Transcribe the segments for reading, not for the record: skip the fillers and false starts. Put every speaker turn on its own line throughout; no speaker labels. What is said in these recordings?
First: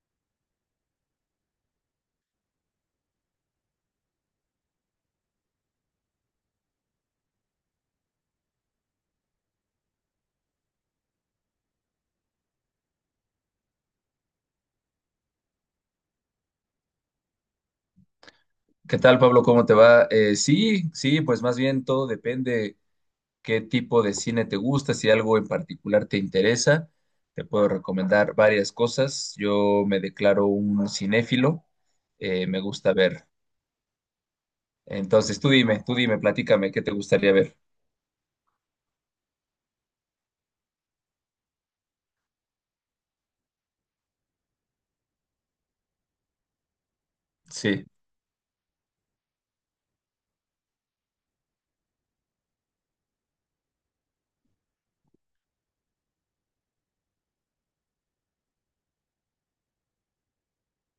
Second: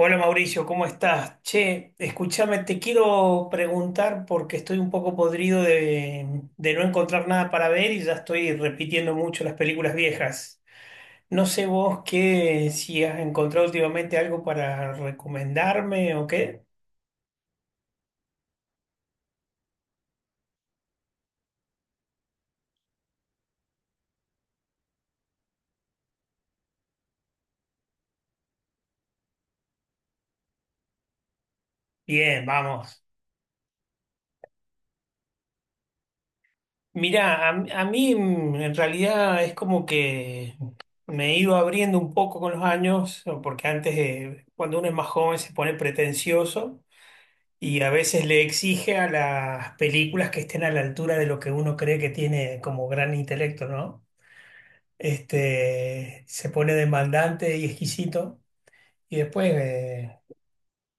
Hola Mauricio, ¿cómo estás? Che, escúchame, te quiero preguntar porque estoy un poco podrido de no encontrar nada para ver y ya estoy repitiendo mucho las películas viejas. No sé vos qué, si has encontrado últimamente algo para recomendarme o qué.
¿Qué tal, Pablo? ¿Cómo te va? Sí, sí, pues más bien todo depende qué tipo de cine te gusta, si algo en particular te interesa. Te puedo recomendar varias cosas. Yo me declaro un cinéfilo,
Bien,
me gusta
vamos.
ver. Entonces, tú dime, platícame, ¿qué te gustaría
Mirá,
ver?
a mí en realidad es como que me he ido abriendo un poco con los años, porque antes, cuando uno es más joven, se pone pretencioso. Y
Sí,
a veces le exige a las películas que estén a la altura de lo que uno cree que tiene como gran intelecto, ¿no? Este, se pone demandante y exquisito y después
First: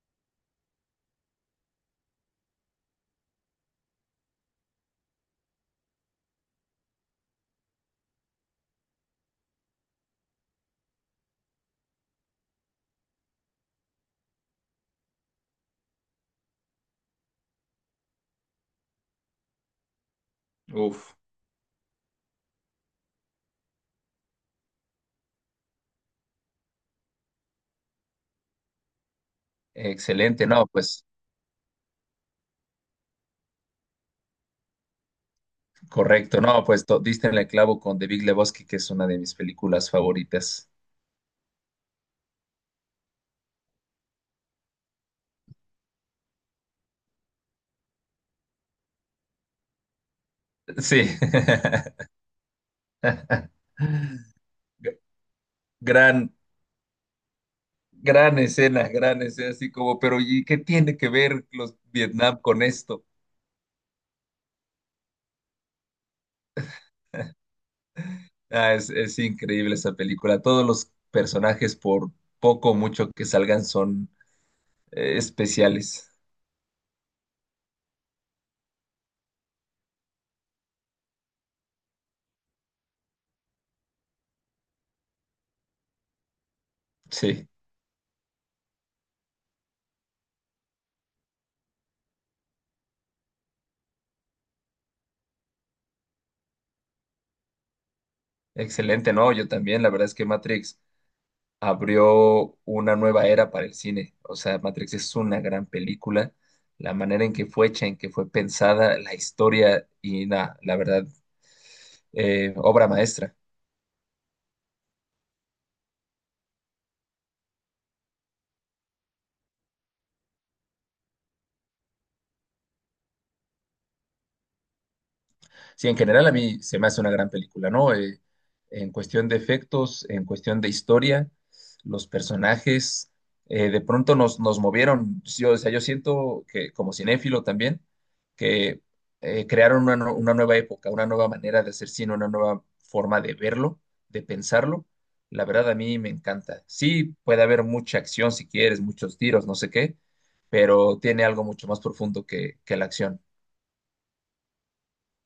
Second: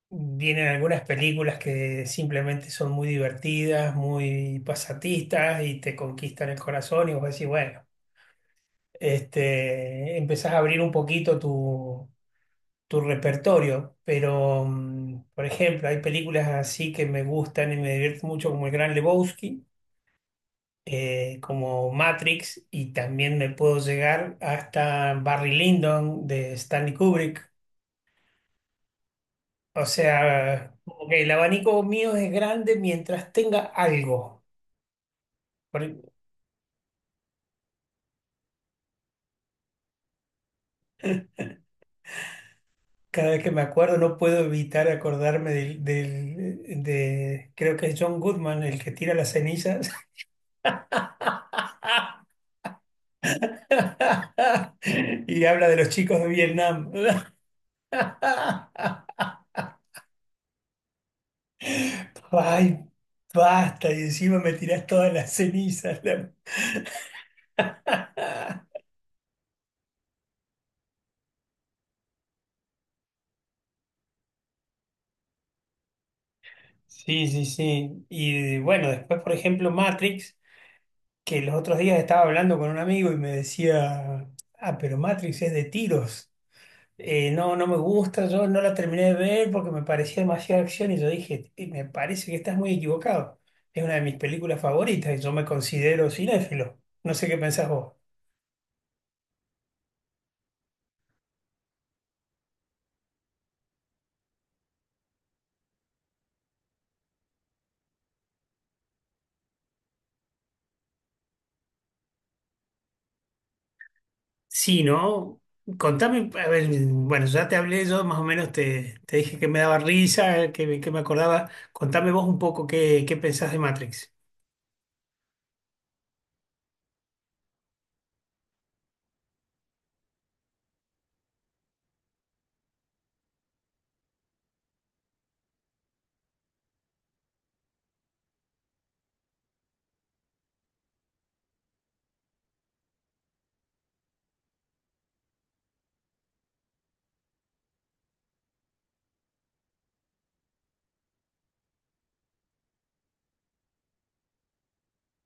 vienen algunas películas que simplemente son muy divertidas, muy pasatistas y te conquistan el corazón y vos decís, bueno, este, empezás a abrir un poquito tu repertorio, pero por ejemplo, hay películas así que me gustan y me divierten mucho como El Gran Lebowski,
uf,
como Matrix, y también me puedo llegar hasta Barry Lyndon de Stanley Kubrick. O
excelente. No,
sea,
pues
como que el abanico mío es grande mientras tenga algo. Por-
correcto, no, pues diste en el clavo con The Big Lebowski, que es una de mis películas favoritas.
Cada vez que me acuerdo no puedo evitar acordarme de creo que es John Goodman el que tira las cenizas
Sí.
y habla de los chicos de
Gran,
Vietnam.
Gran escena, así como, pero ¿y qué tiene que ver los Vietnam con
Ay,
esto?
basta, y encima me tirás todas las cenizas.
Ah, es increíble esa película. Todos los personajes, por poco o mucho que salgan, son especiales.
Sí, sí, sí. Y bueno, después, por ejemplo, Matrix, que los otros días estaba hablando con un amigo y me decía, ah, pero Matrix es de tiros.
Sí,
No, no me gusta, yo no la terminé de ver porque me parecía demasiada acción y yo dije, me parece que estás muy equivocado. Es una de mis películas favoritas y yo me considero cinéfilo. No sé qué pensás vos.
excelente, ¿no? Yo también, la verdad es que Matrix abrió una nueva era para el cine. O sea, Matrix es una gran película. La manera en que fue hecha, en que fue pensada, la historia y nada, la verdad, obra maestra.
Sí, ¿no? Contame, a ver, bueno, ya te hablé yo, más o menos te dije que me daba risa, me que me acordaba. Contame vos un poco qué, qué pensás de Matrix.
Sí, en general a mí se me hace una gran película, ¿no? En cuestión de efectos, en cuestión de historia, los personajes, de pronto nos movieron. Yo, o sea, yo siento que como cinéfilo también, que crearon una, una nueva época, una nueva manera de hacer cine, una nueva forma de verlo, de pensarlo. La verdad a mí me encanta. Sí, puede haber mucha acción si quieres, muchos tiros, no sé qué, pero tiene algo mucho más profundo que la acción.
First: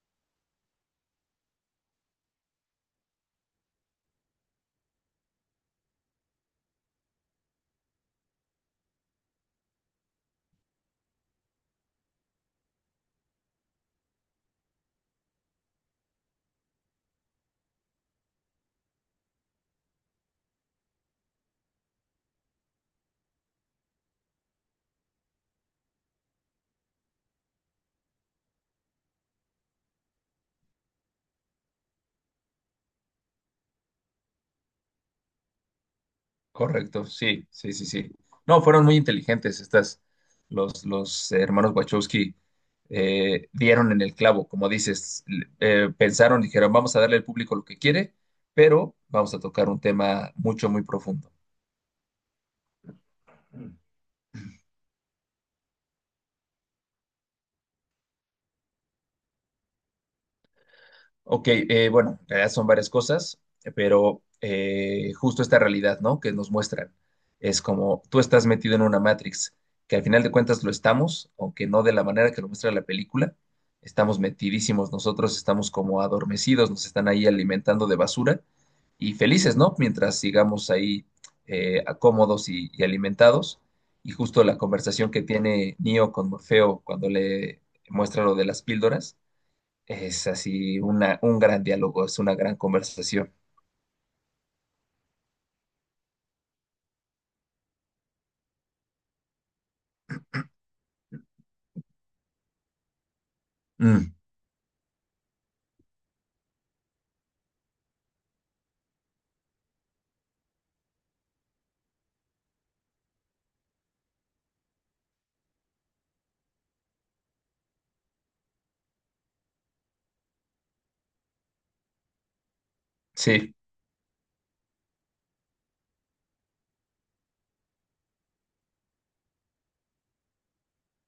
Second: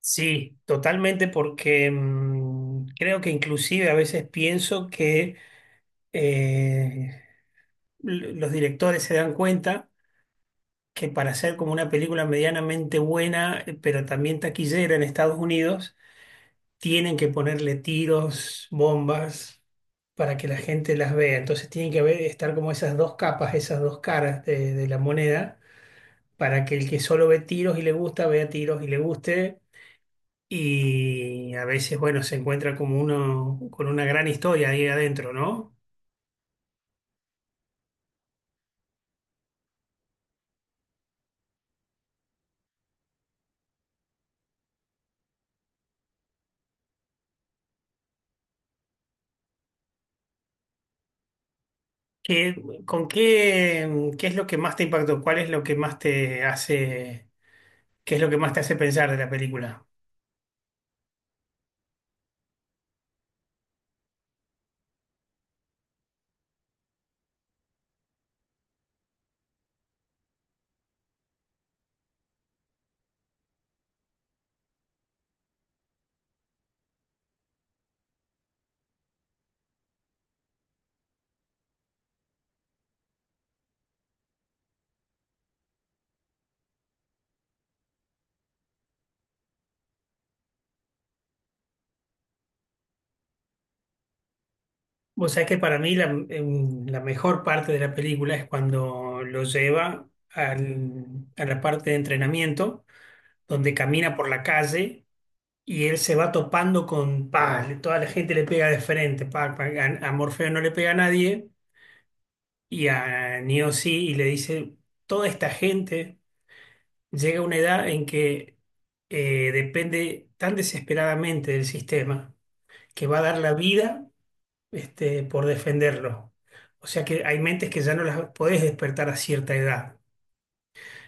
Sí, totalmente, porque creo que inclusive a veces pienso que eh, los directores se dan cuenta que para hacer como una película medianamente buena, pero también taquillera en Estados Unidos, tienen que ponerle tiros, bombas, para que la gente las vea. Entonces tienen que haber, estar como esas dos capas, esas dos caras de la moneda, para que el que solo ve tiros y le gusta, vea tiros y le guste. Y a veces, bueno, se encuentra como uno con una gran historia ahí adentro, ¿no?
Correcto, sí, sí, sí, sí. No, fueron muy inteligentes estas, los hermanos Wachowski dieron en el clavo, como dices, pensaron, dijeron, vamos a darle al público lo que quiere, pero vamos a tocar un tema mucho, muy profundo.
¿Qué- ¿Con qué, qué es lo que más te impactó? ¿Cuál es lo que más te hace, qué es lo que más te hace pensar de la película?
Ok, bueno, en realidad son varias cosas, pero justo esta realidad, ¿no? Que nos muestran. Es como tú estás metido en una Matrix, que al final de cuentas lo estamos, aunque no de la manera que lo muestra la película. Estamos metidísimos nosotros, estamos como adormecidos, nos están ahí alimentando de basura y felices, ¿no? Mientras sigamos ahí cómodos y alimentados. Y justo la conversación que tiene Neo con Morfeo cuando le muestra lo de las píldoras es así una, un gran diálogo, es una gran conversación.
Vos sabés que para mí la mejor parte de la película es cuando lo lleva a la parte de entrenamiento, donde
Mm,
camina por la calle y él se va topando con, pa, toda la gente le pega de frente, pa, pa, a Morfeo no le pega a nadie y a Neo sí, y le dice, toda esta gente llega a una edad en que depende tan desesperadamente del sistema que va a dar la
sí,
vida este, por defenderlo. O sea que hay mentes que ya no las podés despertar a cierta edad.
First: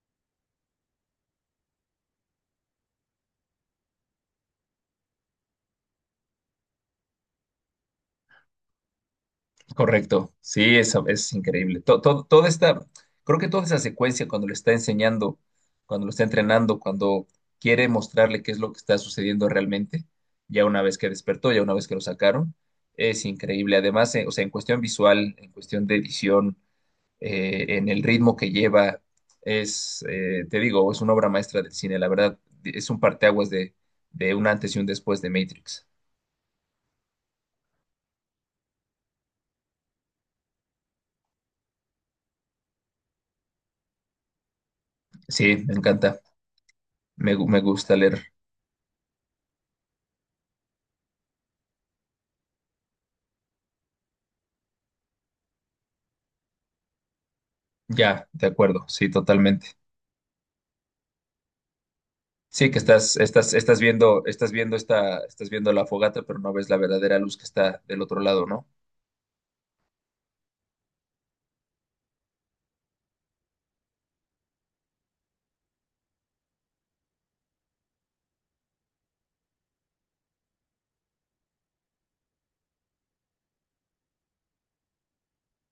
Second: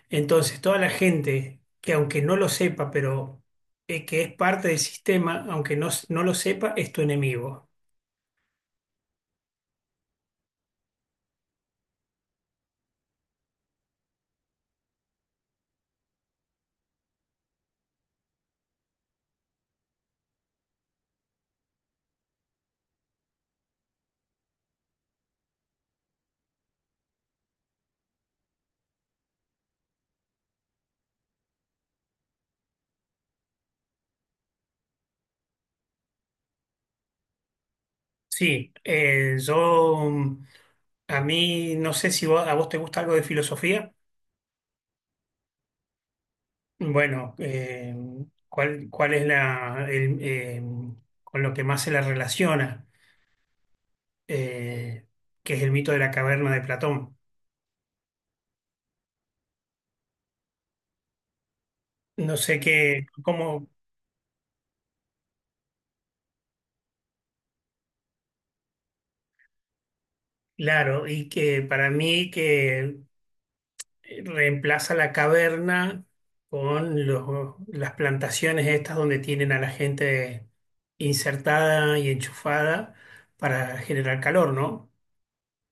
Entonces, toda la gente que aunque no lo sepa, pero que es parte del sistema, aunque no lo sepa, es tu enemigo.
correcto. Sí, eso es increíble. Toda esta, creo que toda esa secuencia cuando le está enseñando, cuando lo está entrenando, cuando quiere mostrarle qué es lo que está sucediendo realmente, ya una vez que despertó, ya una vez que lo sacaron, es increíble. Además, o sea, en cuestión visual, en cuestión de edición, en el ritmo que lleva. Es, te digo, es una obra maestra del cine, la verdad, es un parteaguas de un antes y un después de Matrix.
Sí, yo a mí no sé si a vos te gusta algo de filosofía.
Sí, me encanta,
Bueno,
me gusta leer.
¿cuál es con lo que más se la relaciona? Eh, que es el mito de la caverna de Platón.
Ya, de acuerdo, sí, totalmente.
No sé
Sí, que
qué, cómo,
estás viendo, estás viendo la fogata, pero no ves la verdadera luz que está del otro lado, ¿no?
claro, y que para mí que reemplaza la caverna con las plantaciones estas donde tienen a la gente insertada y enchufada para generar calor, ¿no?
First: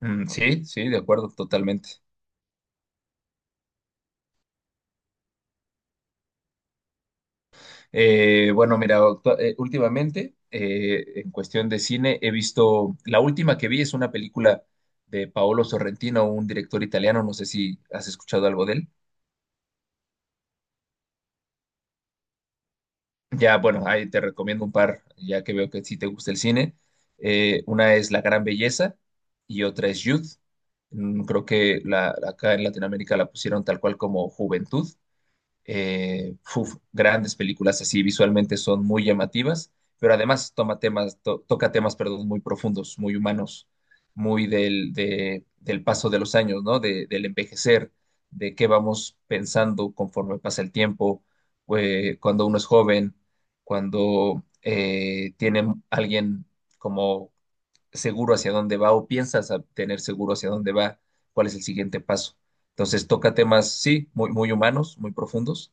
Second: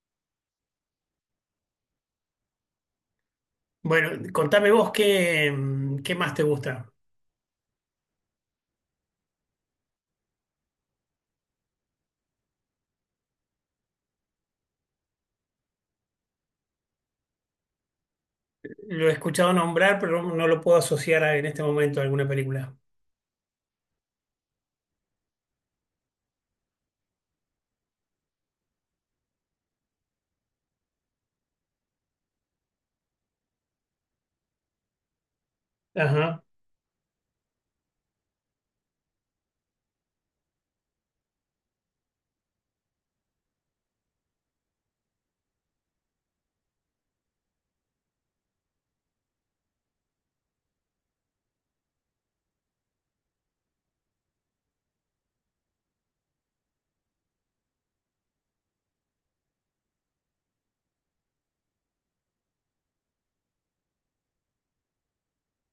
Mm, sí, sí, de acuerdo, totalmente.
Bueno, contame vos qué, qué más te gusta.
Bueno, mira, últimamente, en cuestión de cine, he visto, la última que vi es una película de Paolo Sorrentino, un director italiano, no sé si has escuchado algo de él.
Lo he escuchado nombrar, pero no lo puedo asociar en este momento a alguna película.
Ya, bueno, ahí te recomiendo un par, ya que veo que sí te gusta el cine. Una es La Gran Belleza y otra es Youth. Mm, creo que la, acá en Latinoamérica la pusieron tal cual como Juventud.
Ajá.
Uf, grandes películas así, visualmente son muy llamativas, pero además toca temas, perdón, muy profundos, muy humanos, muy del paso de los años, ¿no? Del envejecer, de qué vamos pensando conforme pasa el tiempo, cuando uno es joven, cuando tiene alguien como seguro hacia dónde va o piensas a tener seguro hacia dónde va, cuál es el siguiente paso. Entonces toca temas, sí, muy, muy humanos, muy profundos,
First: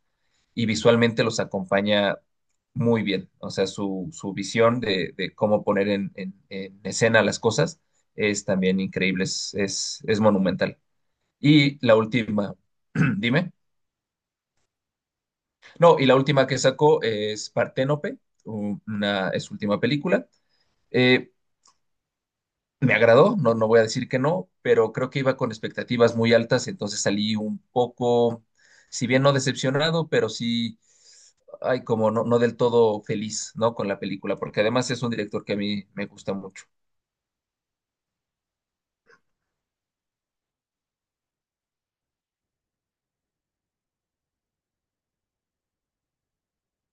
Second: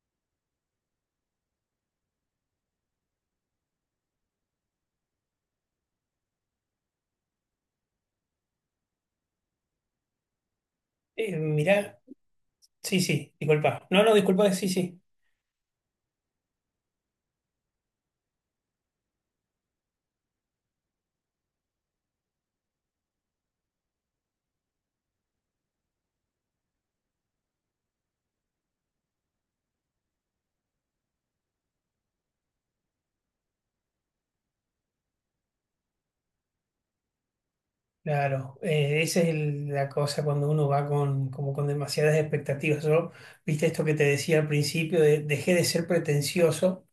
y visualmente los acompaña muy bien. O sea, su visión de cómo poner en escena las cosas es también increíble, es monumental. Y la
Mirá,
última,
sí, sí,
dime.
disculpa. No, no, disculpa, sí, sí.
No, y la última que sacó es Parténope, una, es su última película. Eh, Me agradó, no, no voy a decir que no, pero creo que iba con expectativas muy altas, entonces salí un poco, si bien no decepcionado, pero sí, ay, como no del todo feliz, ¿no? Con la película, porque además es un director que a mí me gusta mucho.
Claro, esa es la cosa cuando uno va con, como con demasiadas expectativas. Yo, viste esto que te decía al principio, dejé de ser pretencioso,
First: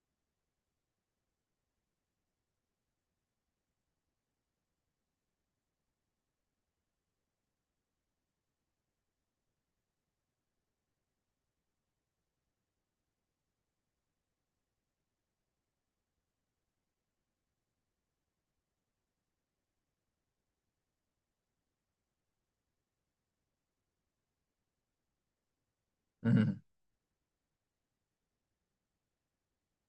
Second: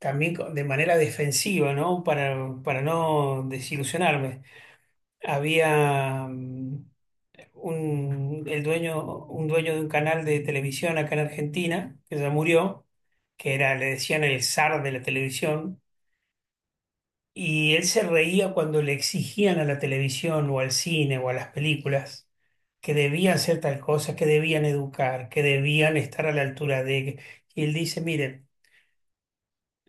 también de manera defensiva, ¿no? Para no desilusionarme. Había el dueño, un dueño de un canal de televisión acá en Argentina, que ya murió, que era, le decían el zar de la televisión y él se reía cuando le exigían a la televisión o al cine o a las películas que debían hacer tal cosa, que debían educar, que debían estar a la
Ujú.
altura de... Y él dice, miren,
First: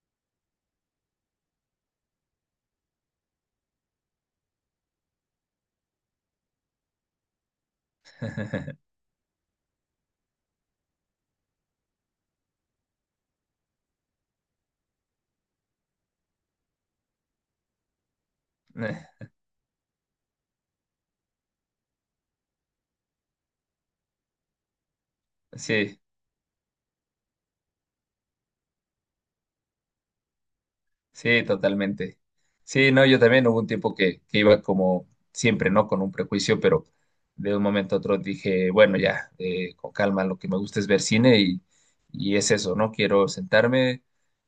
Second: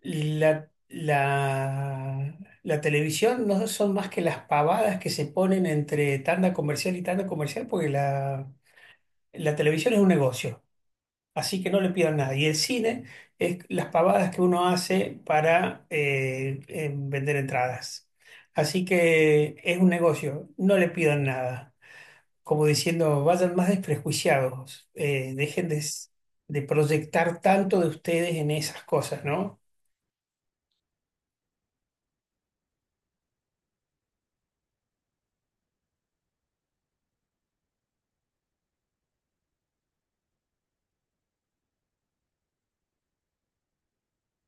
la, la, la televisión no son más que las pavadas que se ponen entre tanda comercial y tanda comercial porque la televisión es un negocio. Así que no le pidan nada. Y el cine es las pavadas que uno hace para vender entradas. Así
Eh,
que es un negocio, no le pidan nada. Como diciendo, vayan más desprejuiciados, dejen
Sí,
de proyectar tanto de ustedes en esas cosas, ¿no?
sí, totalmente. Sí, no, yo también hubo un tiempo que iba como siempre, ¿no? Con un prejuicio, pero de un momento a otro dije, bueno, ya, con calma, lo que me gusta es ver cine y es eso, ¿no? Quiero sentarme,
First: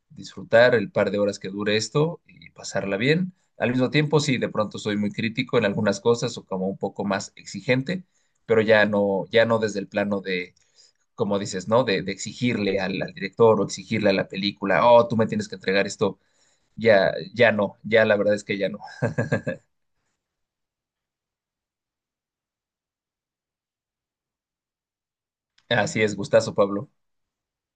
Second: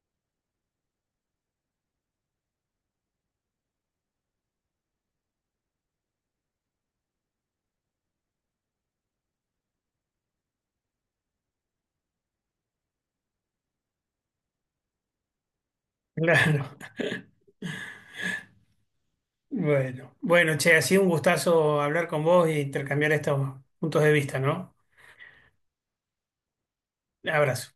disfrutar el par de horas que dure esto y pasarla bien. Al mismo tiempo, sí, de pronto soy muy crítico en algunas cosas o como un poco más exigente, pero ya no, ya no desde el plano de, como dices, ¿no? De exigirle al director o exigirle a la película, oh, tú me tienes que entregar esto.
Claro.
Ya, ya no, ya la verdad es que ya no.
Bueno, bueno, che, ha sido un gustazo hablar con vos y intercambiar estos puntos de vista, ¿no?
Así es, gustazo, Pablo.
Abrazo.